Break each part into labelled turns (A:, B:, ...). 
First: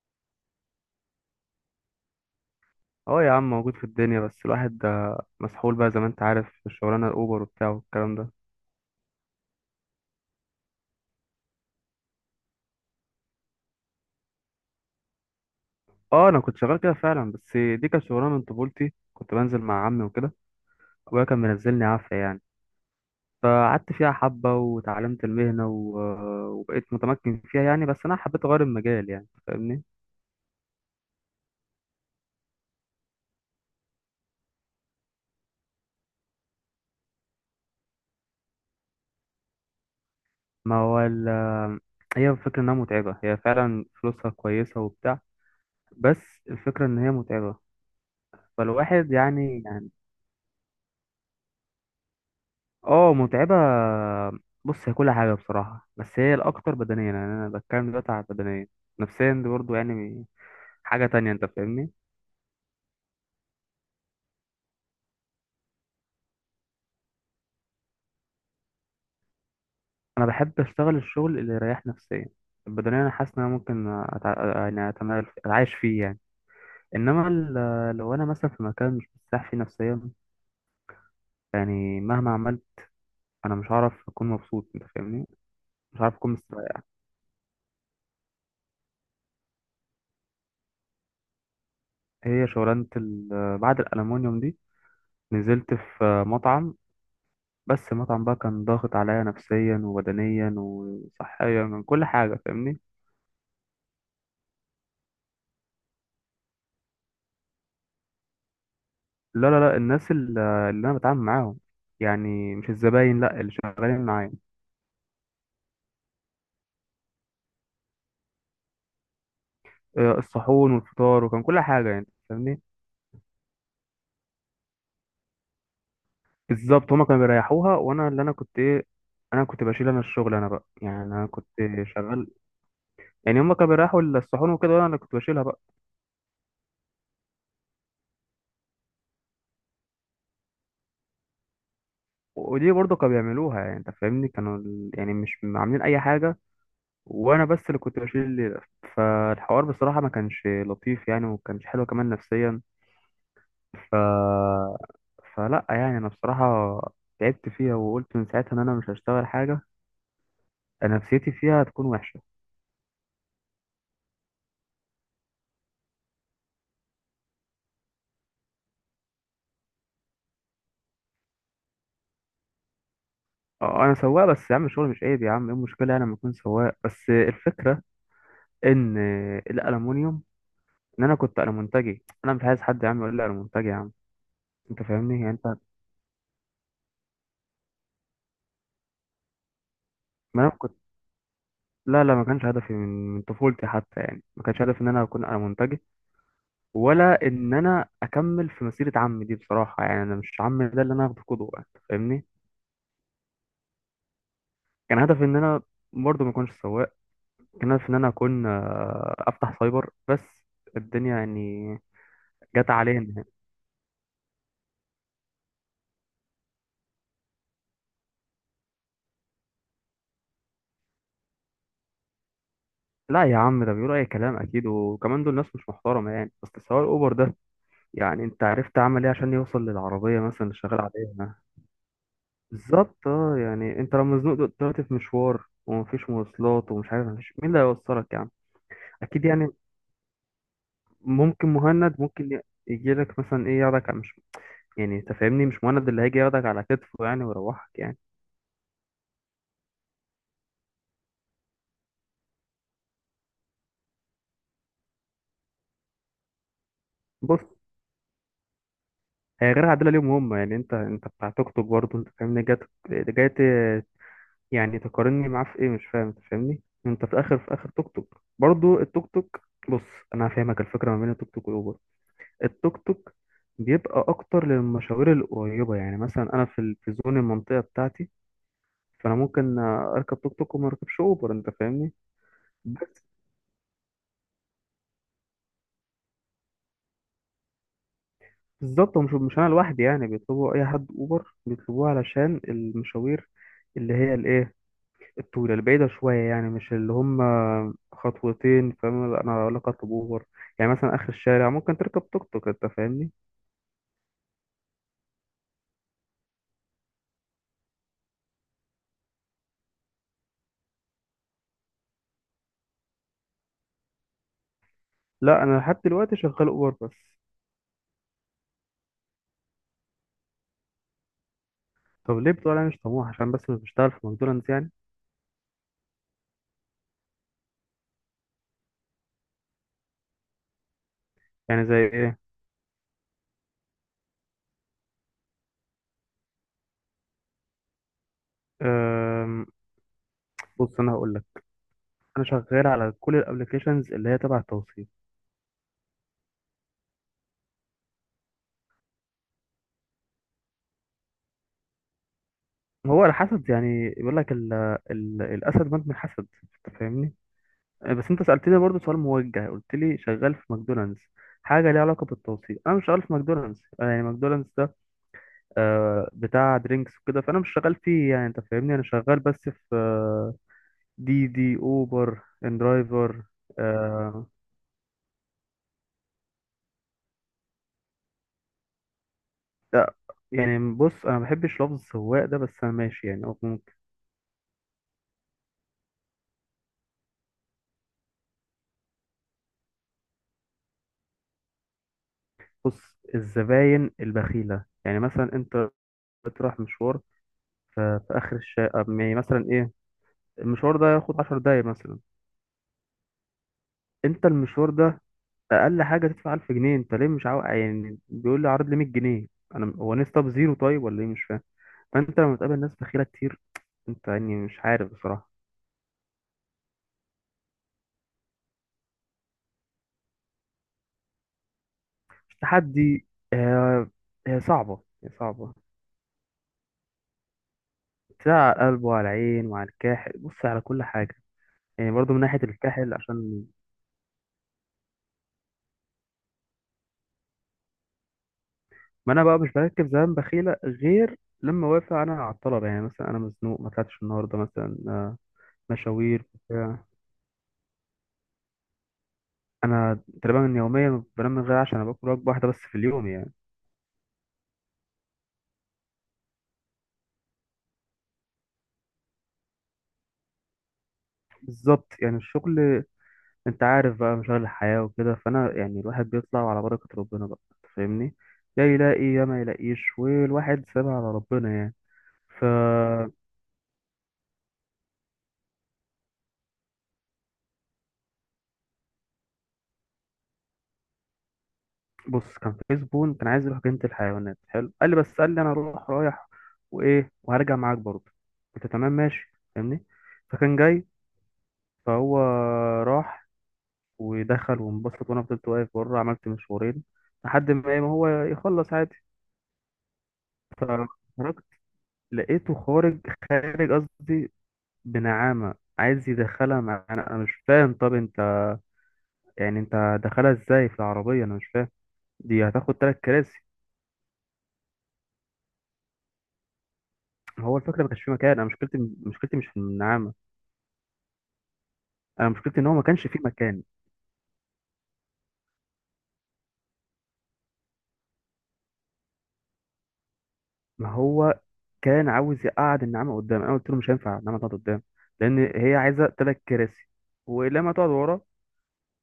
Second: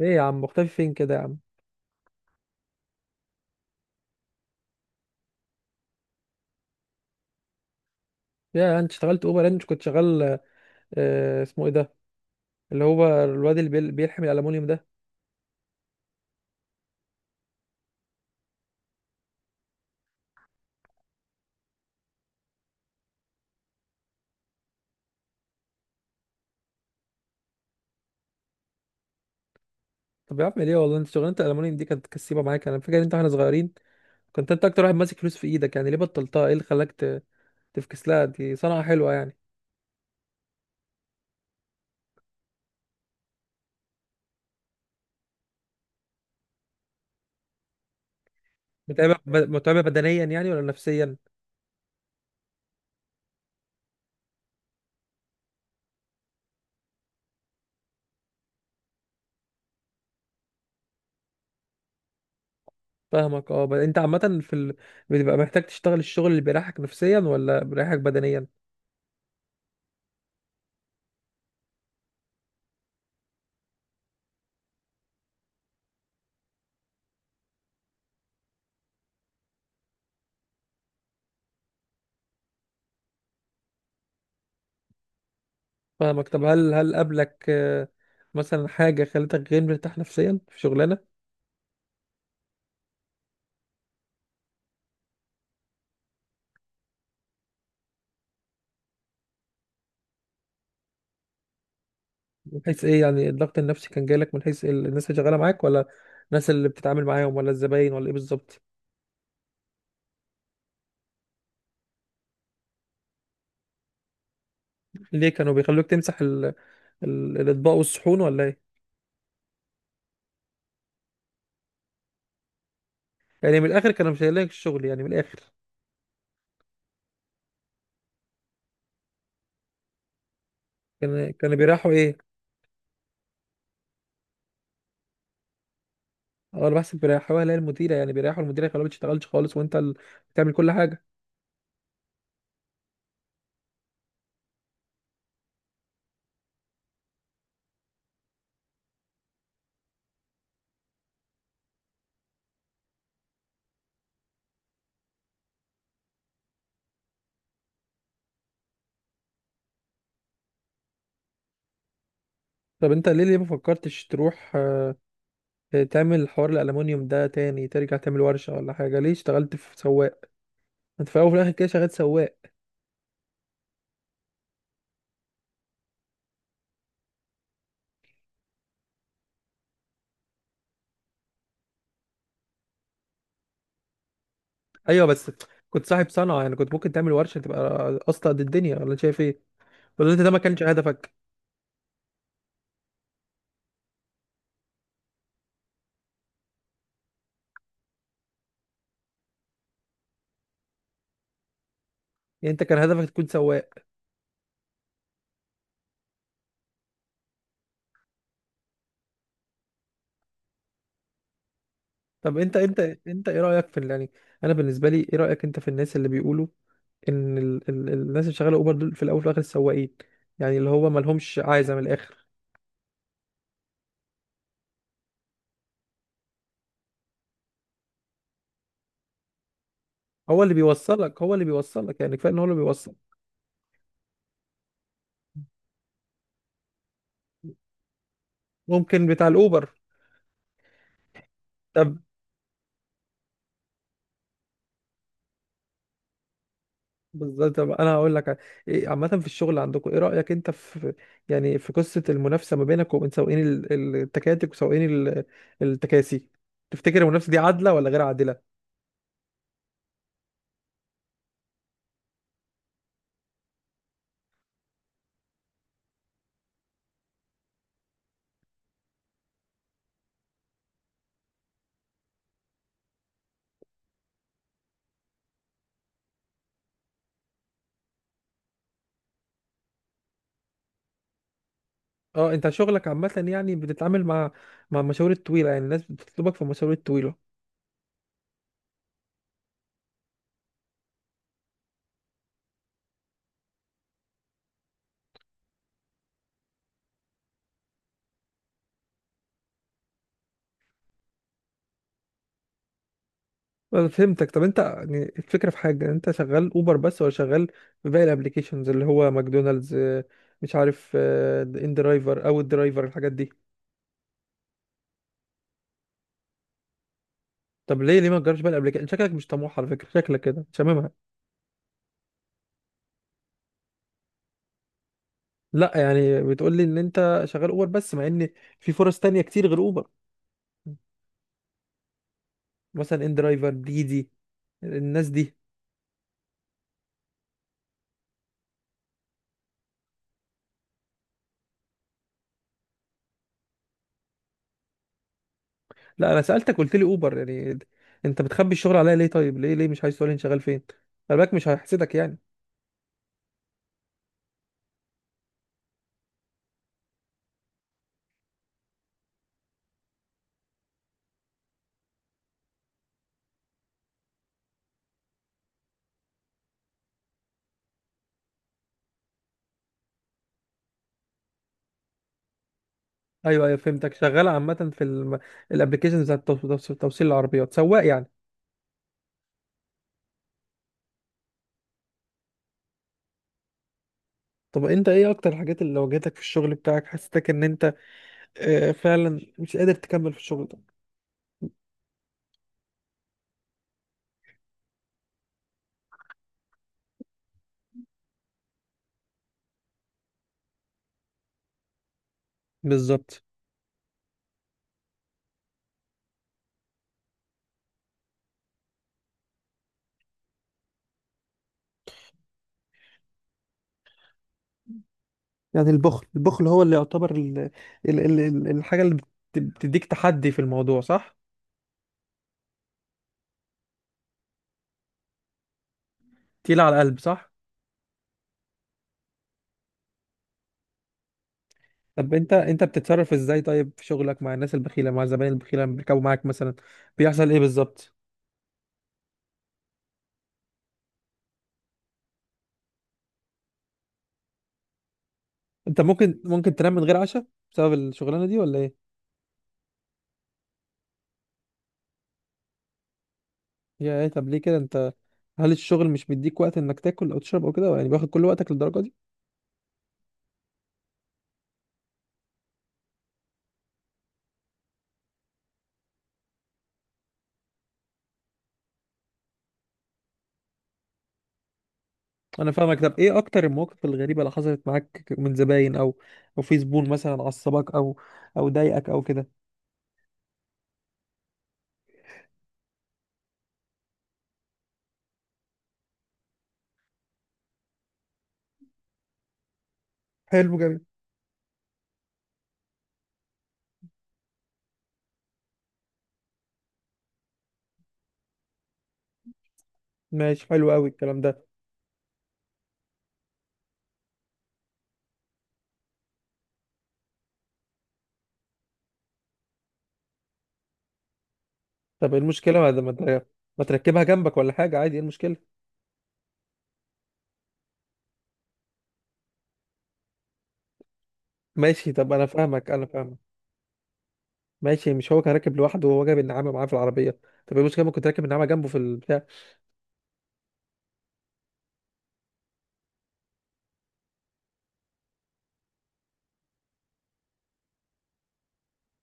A: ايه يا عم، مختفي فين كده يا عم؟
B: اه يا عم، موجود في الدنيا. بس الواحد ده مسحول بقى زي ما انت عارف في الشغلانه، الاوبر وبتاع والكلام ده.
A: يا انت اشتغلت اوبر؟ انت كنت شغال. آه اسمه ايه ده؟ اللي هو الواد اللي بيلحم الالومنيوم ده.
B: اه انا كنت شغال كده فعلا، بس دي كانت شغلانه من طفولتي، كنت بنزل مع عمي وكده. ابويا كان منزلني عافيه يعني. فقعدت فيها حبه وتعلمت المهنه وبقيت متمكن فيها يعني. بس انا حبيت اغير المجال، يعني فاهمني.
A: طب يا عم ليه، والله انت شغلانه الالومنيوم دي كانت كسيبه معاك، انا فاكر انت واحنا صغيرين كنت انت اكتر واحد ماسك فلوس في ايدك، يعني ليه بطلتها؟ ايه اللي خلاك تفكس لها، دي صنعه حلوه يعني.
B: ما هو ال... هي الفكره انها متعبه. هي فعلا فلوسها كويسه وبتاع، بس الفكره ان هي متعبه. فالواحد
A: متعبه
B: يعني.
A: متعبه بدنيا يعني ولا نفسيا؟
B: اه، متعبة. بص، هي كل حاجة بصراحة، بس هي الأكتر بدنيا، يعني أنا بتكلم دلوقتي على البدنية. نفسيا دي برضه يعني حاجة تانية، أنت فاهمني.
A: فاهمك، اه انت عامه في بتبقى محتاج تشتغل الشغل اللي بيريحك نفسيا ولا بيريحك بدنيا؟
B: أنا بحب أشتغل الشغل اللي يريح نفسيا. البدنية أنا حاسس إن أنا ممكن أتعايش فيه يعني. إنما لو أنا مثلا في مكان مش مرتاح فيه نفسيا، يعني مهما عملت، أنا مش هعرف أكون مبسوط، أنت فاهمني. مش هعرف
A: فاهمك.
B: أكون
A: طب هل
B: مستريح.
A: هل قابلك آه، مثلا حاجه خلتك غير مرتاح نفسيا في شغلانه؟
B: هي شغلانة ال... بعد الألمونيوم دي نزلت في مطعم، بس المطعم بقى كان ضاغط عليا نفسيا وبدنيا وصحيا من كل حاجة،
A: من
B: فاهمني.
A: حيث ايه؟ يعني الضغط النفسي كان جايلك من حيث الناس اللي شغاله معاك، ولا الناس اللي بتتعامل معاهم، ولا الزباين، ولا ايه بالظبط؟
B: لا لا لا، الناس اللي أنا بتعامل معاهم، يعني مش الزباين، لا، اللي شغالين معايا.
A: ليه كانوا بيخلوك تمسح الاطباق والصحون ولا ايه؟
B: آه، الصحون والفطار وكان كل حاجة يعني، فاهمني.
A: يعني من الاخر كانوا مش لك الشغل يعني من الاخر؟
B: بالظبط، هما كانوا بيريحوها وأنا اللي أنا كنت إيه، أنا كنت بشيل أنا الشغل أنا بقى، يعني أنا
A: كان
B: كنت
A: كانوا بيريحوا ايه؟
B: شغال. يعني هما كانوا بيريحوا الصحون وكده، وأنا اللي كنت بشيلها بقى.
A: اه انا بحسب بيريحوها، اللي هي المديره يعني، بيريحوا المديره يخلوها ما بتشتغلش خالص وانت اللي بتعمل كل حاجه.
B: ودي برضه كانوا بيعملوها يعني، أنت فاهمني، كانوا يعني مش عاملين أي حاجة، وانا بس اللي كنت بشيل الليله. فالحوار بصراحه ما كانش لطيف يعني، وما كانش حلو كمان نفسيا. ف فلا يعني انا بصراحه تعبت فيها، وقلت من ساعتها ان انا مش هشتغل حاجه. أنا نفسيتي فيها هتكون وحشه.
A: طب انت ليه، ما فكرتش تروح آه، تعمل حوار الالومنيوم ده تاني، ترجع تعمل ورشه ولا حاجه؟ ليه اشتغلت في سواق؟ انت في الاول وفي الاخر كده شغال سواق.
B: اه انا سواق، بس يا عم الشغل مش عيب يا عم، ايه المشكله يعني لما اكون سواق؟ بس الفكره ان الالومنيوم، ان انا كنت المونتاجي، انا مش عايز حد يا عم يقول لي المونتاجي يا عم، انت
A: ايوه
B: فاهمني
A: بس
B: يعني انت.
A: كنت صاحب صنعه، يعني كنت ممكن تعمل ورشه تبقى اصلا قد الدنيا، ولا أنت شايف ايه؟ ولا انت ده ما
B: ما انا
A: كانش
B: كنت
A: هدفك؟
B: لا لا، ما كانش هدفي من من طفولتي حتى، يعني ما كانش هدفي ان انا اكون المونتاجي، ولا ان انا اكمل في مسيره عمي دي بصراحه. يعني انا مش عمي ده اللي انا اخده قدوه، انت فاهمني.
A: يعني انت كان هدفك تكون سواق؟
B: كان هدفي ان انا برضه ما اكونش سواق. كان هدفي ان انا اكون افتح سايبر بس. الدنيا يعني
A: طب انت
B: جت
A: انت
B: علينا.
A: انت ايه رايك في يعني انا بالنسبه لي، ايه رايك انت في الناس اللي بيقولوا ان الناس اللي شغاله اوبر دول في الاول وفي الاخر سواقين؟ يعني اللي هو ما لهمش عايزه من الاخر.
B: لا يا عم، ده بيقولوا اي كلام اكيد، وكمان دول ناس مش محترمه يعني. بس سواق الاوبر ده، يعني انت عرفت عمل ايه عشان يوصل للعربيه مثلا
A: هو
B: اللي
A: اللي
B: شغال
A: بيوصلك،
B: عليها؟
A: يعني كفايه ان هو اللي بيوصل.
B: بالظبط اه. يعني انت لو مزنوق دلوقتي في مشوار، ومفيش مواصلات، ومش عارف، مفيش مين اللي هيوصلك يعني.
A: ممكن
B: اكيد
A: بتاع
B: يعني.
A: الاوبر.
B: ممكن مهند
A: طب
B: ممكن يجي لك مثلا ايه ياخدك مش، يعني انت فاهمني مش مهند اللي هيجي ياخدك على كتفه يعني
A: بالظبط. طب
B: ويروحك
A: انا
B: يعني.
A: هقول لك إيه، عامه في الشغل عندكم ايه رايك انت في يعني، في قصه المنافسه ما بينك وبين سواقين التكاتك وسواقين التكاسي، تفتكر المنافسه دي
B: بص،
A: عادله ولا غير عادله؟
B: هي غير عادله ليهم هم. يعني انت انت بتاع توك توك برضه، انت فاهمني. جاي ت- يعني تقارني معاه في ايه مش فاهم؟ انت فاهمني، انت في اخر في اخر توك توك برضه، التوك توك. بص، انا هفهمك الفكره ما بين التوك توك والاوبر. التوك توك بيبقى اكتر للمشاوير القريبه، يعني مثلا انا في في زون المنطقه بتاعتي، فانا ممكن اركب توك توك وما اركبش اوبر، انت فاهمني.
A: اه انت شغلك عامه يعني بتتعامل مع، مع المشاوير الطويله، يعني الناس بتطلبك في المشاوير الطويله.
B: بالظبط. ومش مش انا لوحدي، يعني بيطلبوا اي حد اوبر بيطلبوه علشان المشاوير اللي هي الايه، الطويله البعيده شويه، يعني مش اللي هم خطوتين، فاهم؟ لا، انا اقول لك اطلب اوبر، يعني مثلا اخر الشارع ممكن تركب توك توك، انت فاهمني.
A: أنا فهمتك. طب انت يعني الفكره في حاجه، انت شغال اوبر بس ولا شغال في باقي الابليكيشنز، اللي هو ماكدونالدز آه، مش عارف آه، ان درايفر او الدرايفر، الحاجات دي؟
B: لا، انا لحد دلوقتي شغال اوبر بس.
A: طب ليه، ما تجربش بقى الابليكيشن؟ شكلك مش طموح على فكره، شكلك كده شاممها.
B: طب ليه بتقول انا مش طموح؟ عشان بس مش بشتغل في ماكدونالدز يعني؟
A: لا يعني بتقول لي ان انت شغال اوبر بس، مع ان في فرص تانية كتير غير اوبر.
B: يعني زي ايه؟
A: مثلا ان درايفر، ديدي، الناس دي.
B: أم... بص انا هقول لك، انا شغال على كل الابلكيشنز اللي هي تبع التوصيل.
A: لا انا سالتك قلت لي اوبر يعني. انت بتخبي الشغل عليا ليه؟ طيب ليه، مش عايز تقول لي انت شغال فين؟ خلي بالك مش هحسدك يعني.
B: هو الحسد يعني، بيقول لك الاسد مات من الحسد، انت فاهمني. آه، بس انت سألتني برضو سؤال موجه، قلت لي شغال في ماكدونالدز حاجة ليها علاقة بالتوصيل. انا مش شغال في ماكدونالدز. انا يعني ماكدونالدز ده، آه، بتاع درينكس وكده، فانا مش شغال فيه يعني، انت فاهمني. انا شغال بس في آه، دي دي، اوبر، ان درايفر.
A: ايوه ايوه فهمتك،
B: آه،
A: شغال عامه في الابلكيشن بتاع توصيل العربيات، سواق يعني.
B: يعني بص، انا ما بحبش لفظ السواق ده، بس انا ماشي يعني أو ممكن.
A: طب انت ايه اكتر الحاجات اللي واجهتك في الشغل بتاعك، حسيتك ان انت آه، فعلا مش قادر تكمل في الشغل ده؟
B: بص، الزباين البخيلة، يعني مثلا انت بتروح مشوار في اخر الشارع، يعني مثلا ايه، المشوار ده ياخد 10 دقايق مثلا.
A: بالظبط.
B: انت المشوار ده اقل حاجه تدفع 1000 جنيه، انت ليه مش عاوز؟ يعني بيقول لي عرض لي 100 جنيه، انا هو ناس طب زيرو طيب ولا ايه، مش فاهم. فانت لما تقابل ناس بخيله كتير، انت يعني مش عارف بصراحه.
A: يعني البخل، هو اللي يعتبر الحاجة اللي بتديك تحدي في الموضوع صح؟
B: التحدي، هي هي صعبه، هي صعبه.
A: تقيلة على القلب صح؟
B: تلاقي على القلب وعلى العين وعلى الكاحل، بص، على كل حاجه. يعني برضو
A: طب
B: من
A: انت
B: ناحيه
A: انت
B: الكاحل
A: بتتصرف ازاي
B: عشان،
A: طيب في شغلك مع الناس البخيلة، مع الزباين البخيلة اللي بيركبوا معاك مثلا؟ بيحصل ايه بالظبط؟
B: ما انا بقى مش بركب زمان بخيله غير لما وافق انا على الطلب، يعني مثلا انا مزنوق، ما طلعتش النهارده مثلا، آه،
A: انت ممكن
B: مشاوير
A: ممكن تنام من
B: بتاع.
A: غير عشاء بسبب الشغلانة دي ولا ايه؟
B: انا تقريبا يوميا بنام من غير، عشان انا باكل وجبه واحده بس في اليوم يعني.
A: يا ايه؟ طب ليه كده انت؟ هل الشغل مش بيديك وقت انك تاكل او تشرب او كده، يعني بياخد كل وقتك للدرجة دي؟
B: بالظبط، يعني الشغل، انت عارف بقى مشاغل الحياة وكده، فانا يعني الواحد بيطلع على بركة ربنا بقى، انت فاهمني. يا يلاقي يا ما يلاقيش، والواحد سابها على ربنا يعني. ف
A: انا فاهمك. طب ايه اكتر المواقف الغريبة اللي حصلت معاك من زباين، او او في زبون مثلا عصبك، او او ضايقك او كده؟
B: بص، كان في زبون كان عايز يروح جنينة الحيوانات، حلو، قال لي، بس قال لي انا اروح رايح وايه وهرجع معاك برضه. قلت تمام ماشي، فاهمني. فكان
A: حلو جميل.
B: جاي، فهو راح ودخل وانبسط، وانا فضلت واقف بره، عملت مشوارين لحد ما ايه، ما هو يخلص عادي.
A: ماشي
B: ف
A: حلو قوي الكلام ده.
B: لقيته خارج، خارج قصدي بنعامة، عايز يدخلها معانا. انا مش فاهم، طب انت يعني انت دخلها ازاي في العربية؟ انا مش فاهم.
A: طب ايه
B: دي
A: المشكله
B: هتاخد تلات كراسي.
A: ما تركبها جنبك ولا حاجه عادي، ايه المشكله؟
B: هو الفكرة ما كانش فيه مكان. انا مشكلتي، مشكلتي مش في النعامة.
A: ماشي طب انا
B: انا مشكلتي ان
A: فاهمك،
B: هو ما كانش فيه مكان.
A: ماشي. مش هو كان راكب لوحده، وهو جايب النعامه معاه في العربيه. طب ايه المشكله؟ ممكن تركب النعامه جنبه في البتاع.
B: ما هو كان عاوز يقعد النعامة قدام، انا قلت له مش هينفع النعامة تقعد قدام، لان هي عايزة تلات كراسي. ولما تقعد ورا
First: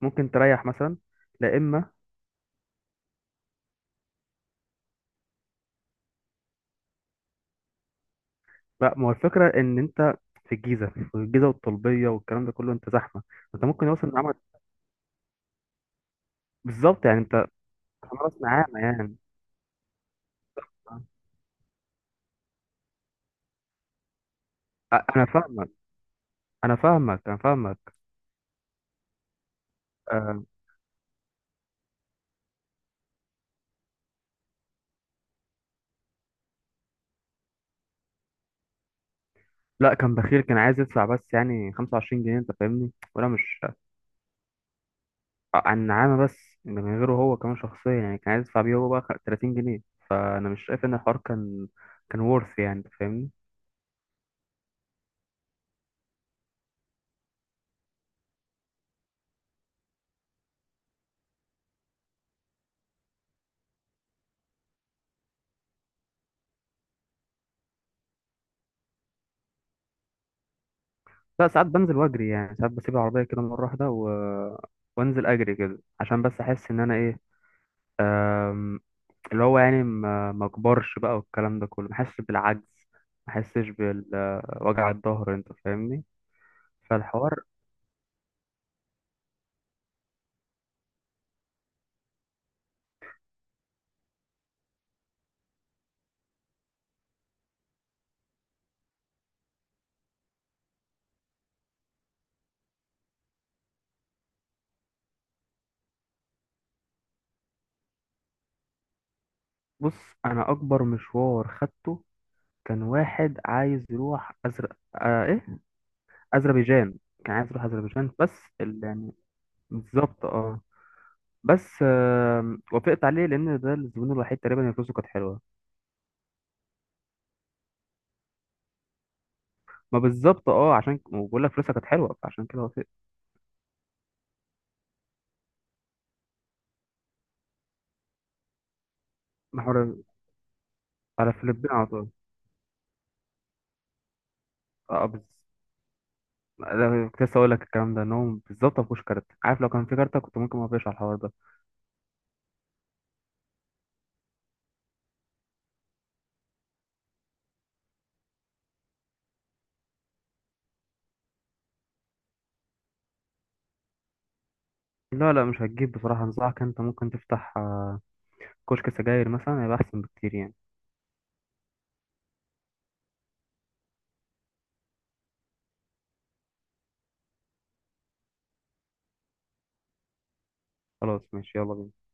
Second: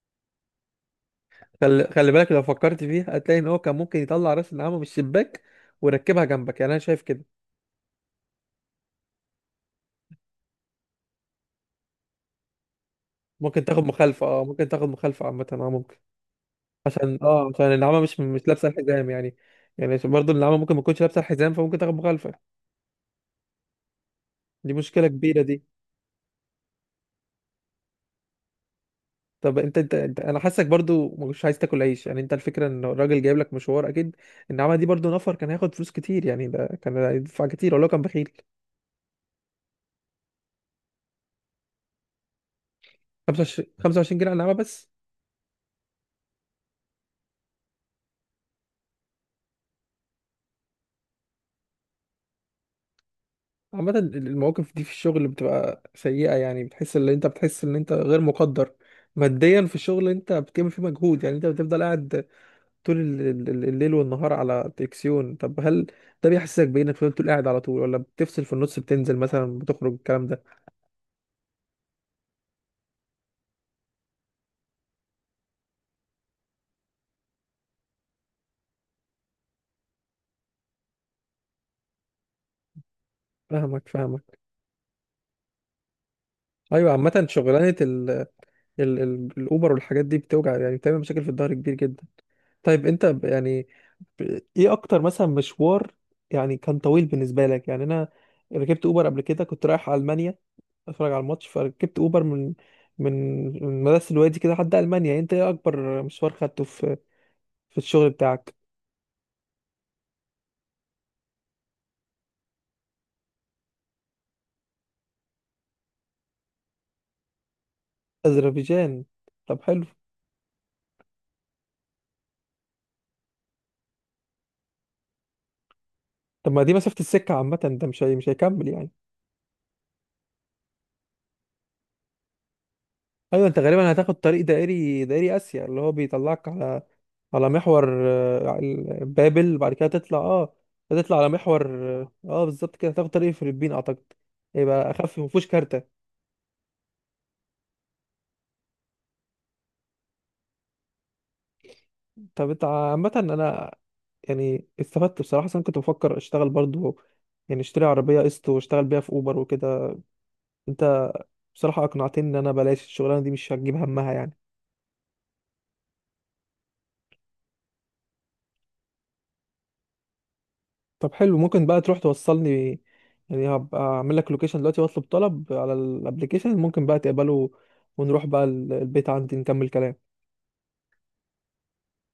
B: ممكن تريح مثلا، لا
A: خلي,
B: اما
A: خلي بالك، لو فكرت فيها هتلاقي ان هو كان ممكن يطلع راس النعامه من الشباك ويركبها جنبك، يعني انا شايف كده.
B: لا. ما هو الفكرة إن أنت في الجيزة، في الجيزة والطلبية والكلام ده كله، أنت زحمة.
A: ممكن
B: أنت
A: تاخد
B: ممكن يوصل
A: مخالفه،
B: نعمة،
A: اه ممكن تاخد مخالفه عامه، اه ممكن،
B: بالظبط
A: عشان
B: يعني. أنت
A: اه عشان النعامه
B: خلاص،
A: مش لابسه
B: نعامة
A: الحزام
B: يعني.
A: يعني. يعني برضه النعامه ممكن ما تكونش لابسه الحزام فممكن تاخد مخالفه، دي مشكله
B: أنا
A: كبيره دي.
B: فاهمك، أنا فاهمك، أنا فاهمك.
A: طب انت انا
B: أه.
A: حاسك برضو مش عايز تاكل عيش يعني، انت الفكره ان الراجل جايب لك مشوار اكيد، النعمه دي برضو نفر، كان هياخد فلوس كتير يعني، ده كان هيدفع كتير ولو كان بخيل.
B: لا كان بخيل، كان عايز يدفع بس يعني 25 جنيه، أنت فاهمني، وأنا مش،
A: 25 جنيه على النعمه بس؟
B: عن نعامة بس، ده من غيره هو كمان شخصيا، يعني كان عايز يدفع بيه هو بقى 30 جنيه. فأنا مش شايف إن الحوار كان كان ورث، يعني أنت فاهمني.
A: عامه المواقف دي في الشغل بتبقى سيئه، يعني بتحس ان انت، بتحس ان انت غير مقدر ماديا في الشغل انت بتعمل فيه مجهود، يعني انت بتفضل قاعد طول الليل والنهار على تلفزيون. طب هل ده بيحسسك بانك فضلت قاعد على طول، ولا بتفصل في النص بتنزل مثلا بتخرج الكلام ده؟
B: لا، ساعات بنزل وأجري، يعني ساعات بسيب العربية كده مرة واحدة وانزل اجري كده، عشان بس احس ان انا إيه، أم، اللي هو يعني ما ما كبرش بقى والكلام ده كله، ما حسش بالعجز، ما حسش
A: فاهمك فاهمك.
B: بالوجع الظهر، انت فاهمني.
A: ايوه عامة
B: فالحوار.
A: شغلانة ال ال ال الاوبر والحاجات دي بتوجع، يعني بتعمل مشاكل في الظهر كبير جدا. طيب انت يعني ايه اكتر مثلا مشوار يعني كان طويل بالنسبة لك؟ يعني انا ركبت اوبر قبل كده كنت رايح المانيا اتفرج على الماتش، فركبت اوبر من من مدرسة الوادي كده لحد المانيا. انت ايه اكبر مشوار خدته في، في الشغل بتاعك؟
B: بص، انا اكبر مشوار خدته كان واحد عايز يروح أزر... آه ايه اذربيجان. كان عايز يروح اذربيجان، بس
A: اذربيجان؟
B: يعني
A: طب حلو.
B: بالظبط اه. بس وافقت عليه لان ده الزبون الوحيد تقريبا اللي فلوسه كانت حلوه.
A: طب ما دي مسافة السكة عامة، ده مش هيكمل يعني.
B: ما بالظبط اه، عشان بقول لك فلوسها كانت حلوه، فعشان كده وافقت.
A: ايوه، انت غالبا هتاخد طريق دائري، دائري اسيا اللي هو بيطلعك على، على محور آه، بابل، بعد كده
B: محور،
A: تطلع اه تطلع على
B: على
A: محور،
B: فلبين على طول.
A: اه آه، بالظبط كده تاخد طريق الفلبين اعتقد، يبقى
B: اه
A: اخف
B: بالظبط.
A: ومفهوش كارتة.
B: لا كنت لسه اقول لك الكلام ده، ان هو بالظبط ما فيهوش كارت، عارف، لو كان في كارت كنت ممكن ما اقفش على الحوار ده.
A: طب انت عامة انا يعني استفدت بصراحة، أصل انا كنت بفكر اشتغل برضو يعني، اشتري عربية قسط واشتغل بيها في اوبر وكده، انت بصراحة اقنعتني ان انا بلاش الشغلانة دي مش هتجيب همها يعني.
B: لا لا، مش هتجيب بصراحه. انصحك انت ممكن تفتح آه، كشك سجاير مثلا، هيبقى احسن بكتير يعني.
A: طب حلو، ممكن بقى تروح توصلني؟ يعني هبقى اعمل لك لوكيشن دلوقتي واطلب طلب على الابليكيشن، ممكن بقى تقبله ونروح بقى البيت عندي نكمل كلام.
B: خلاص ماشي، يلا بينا.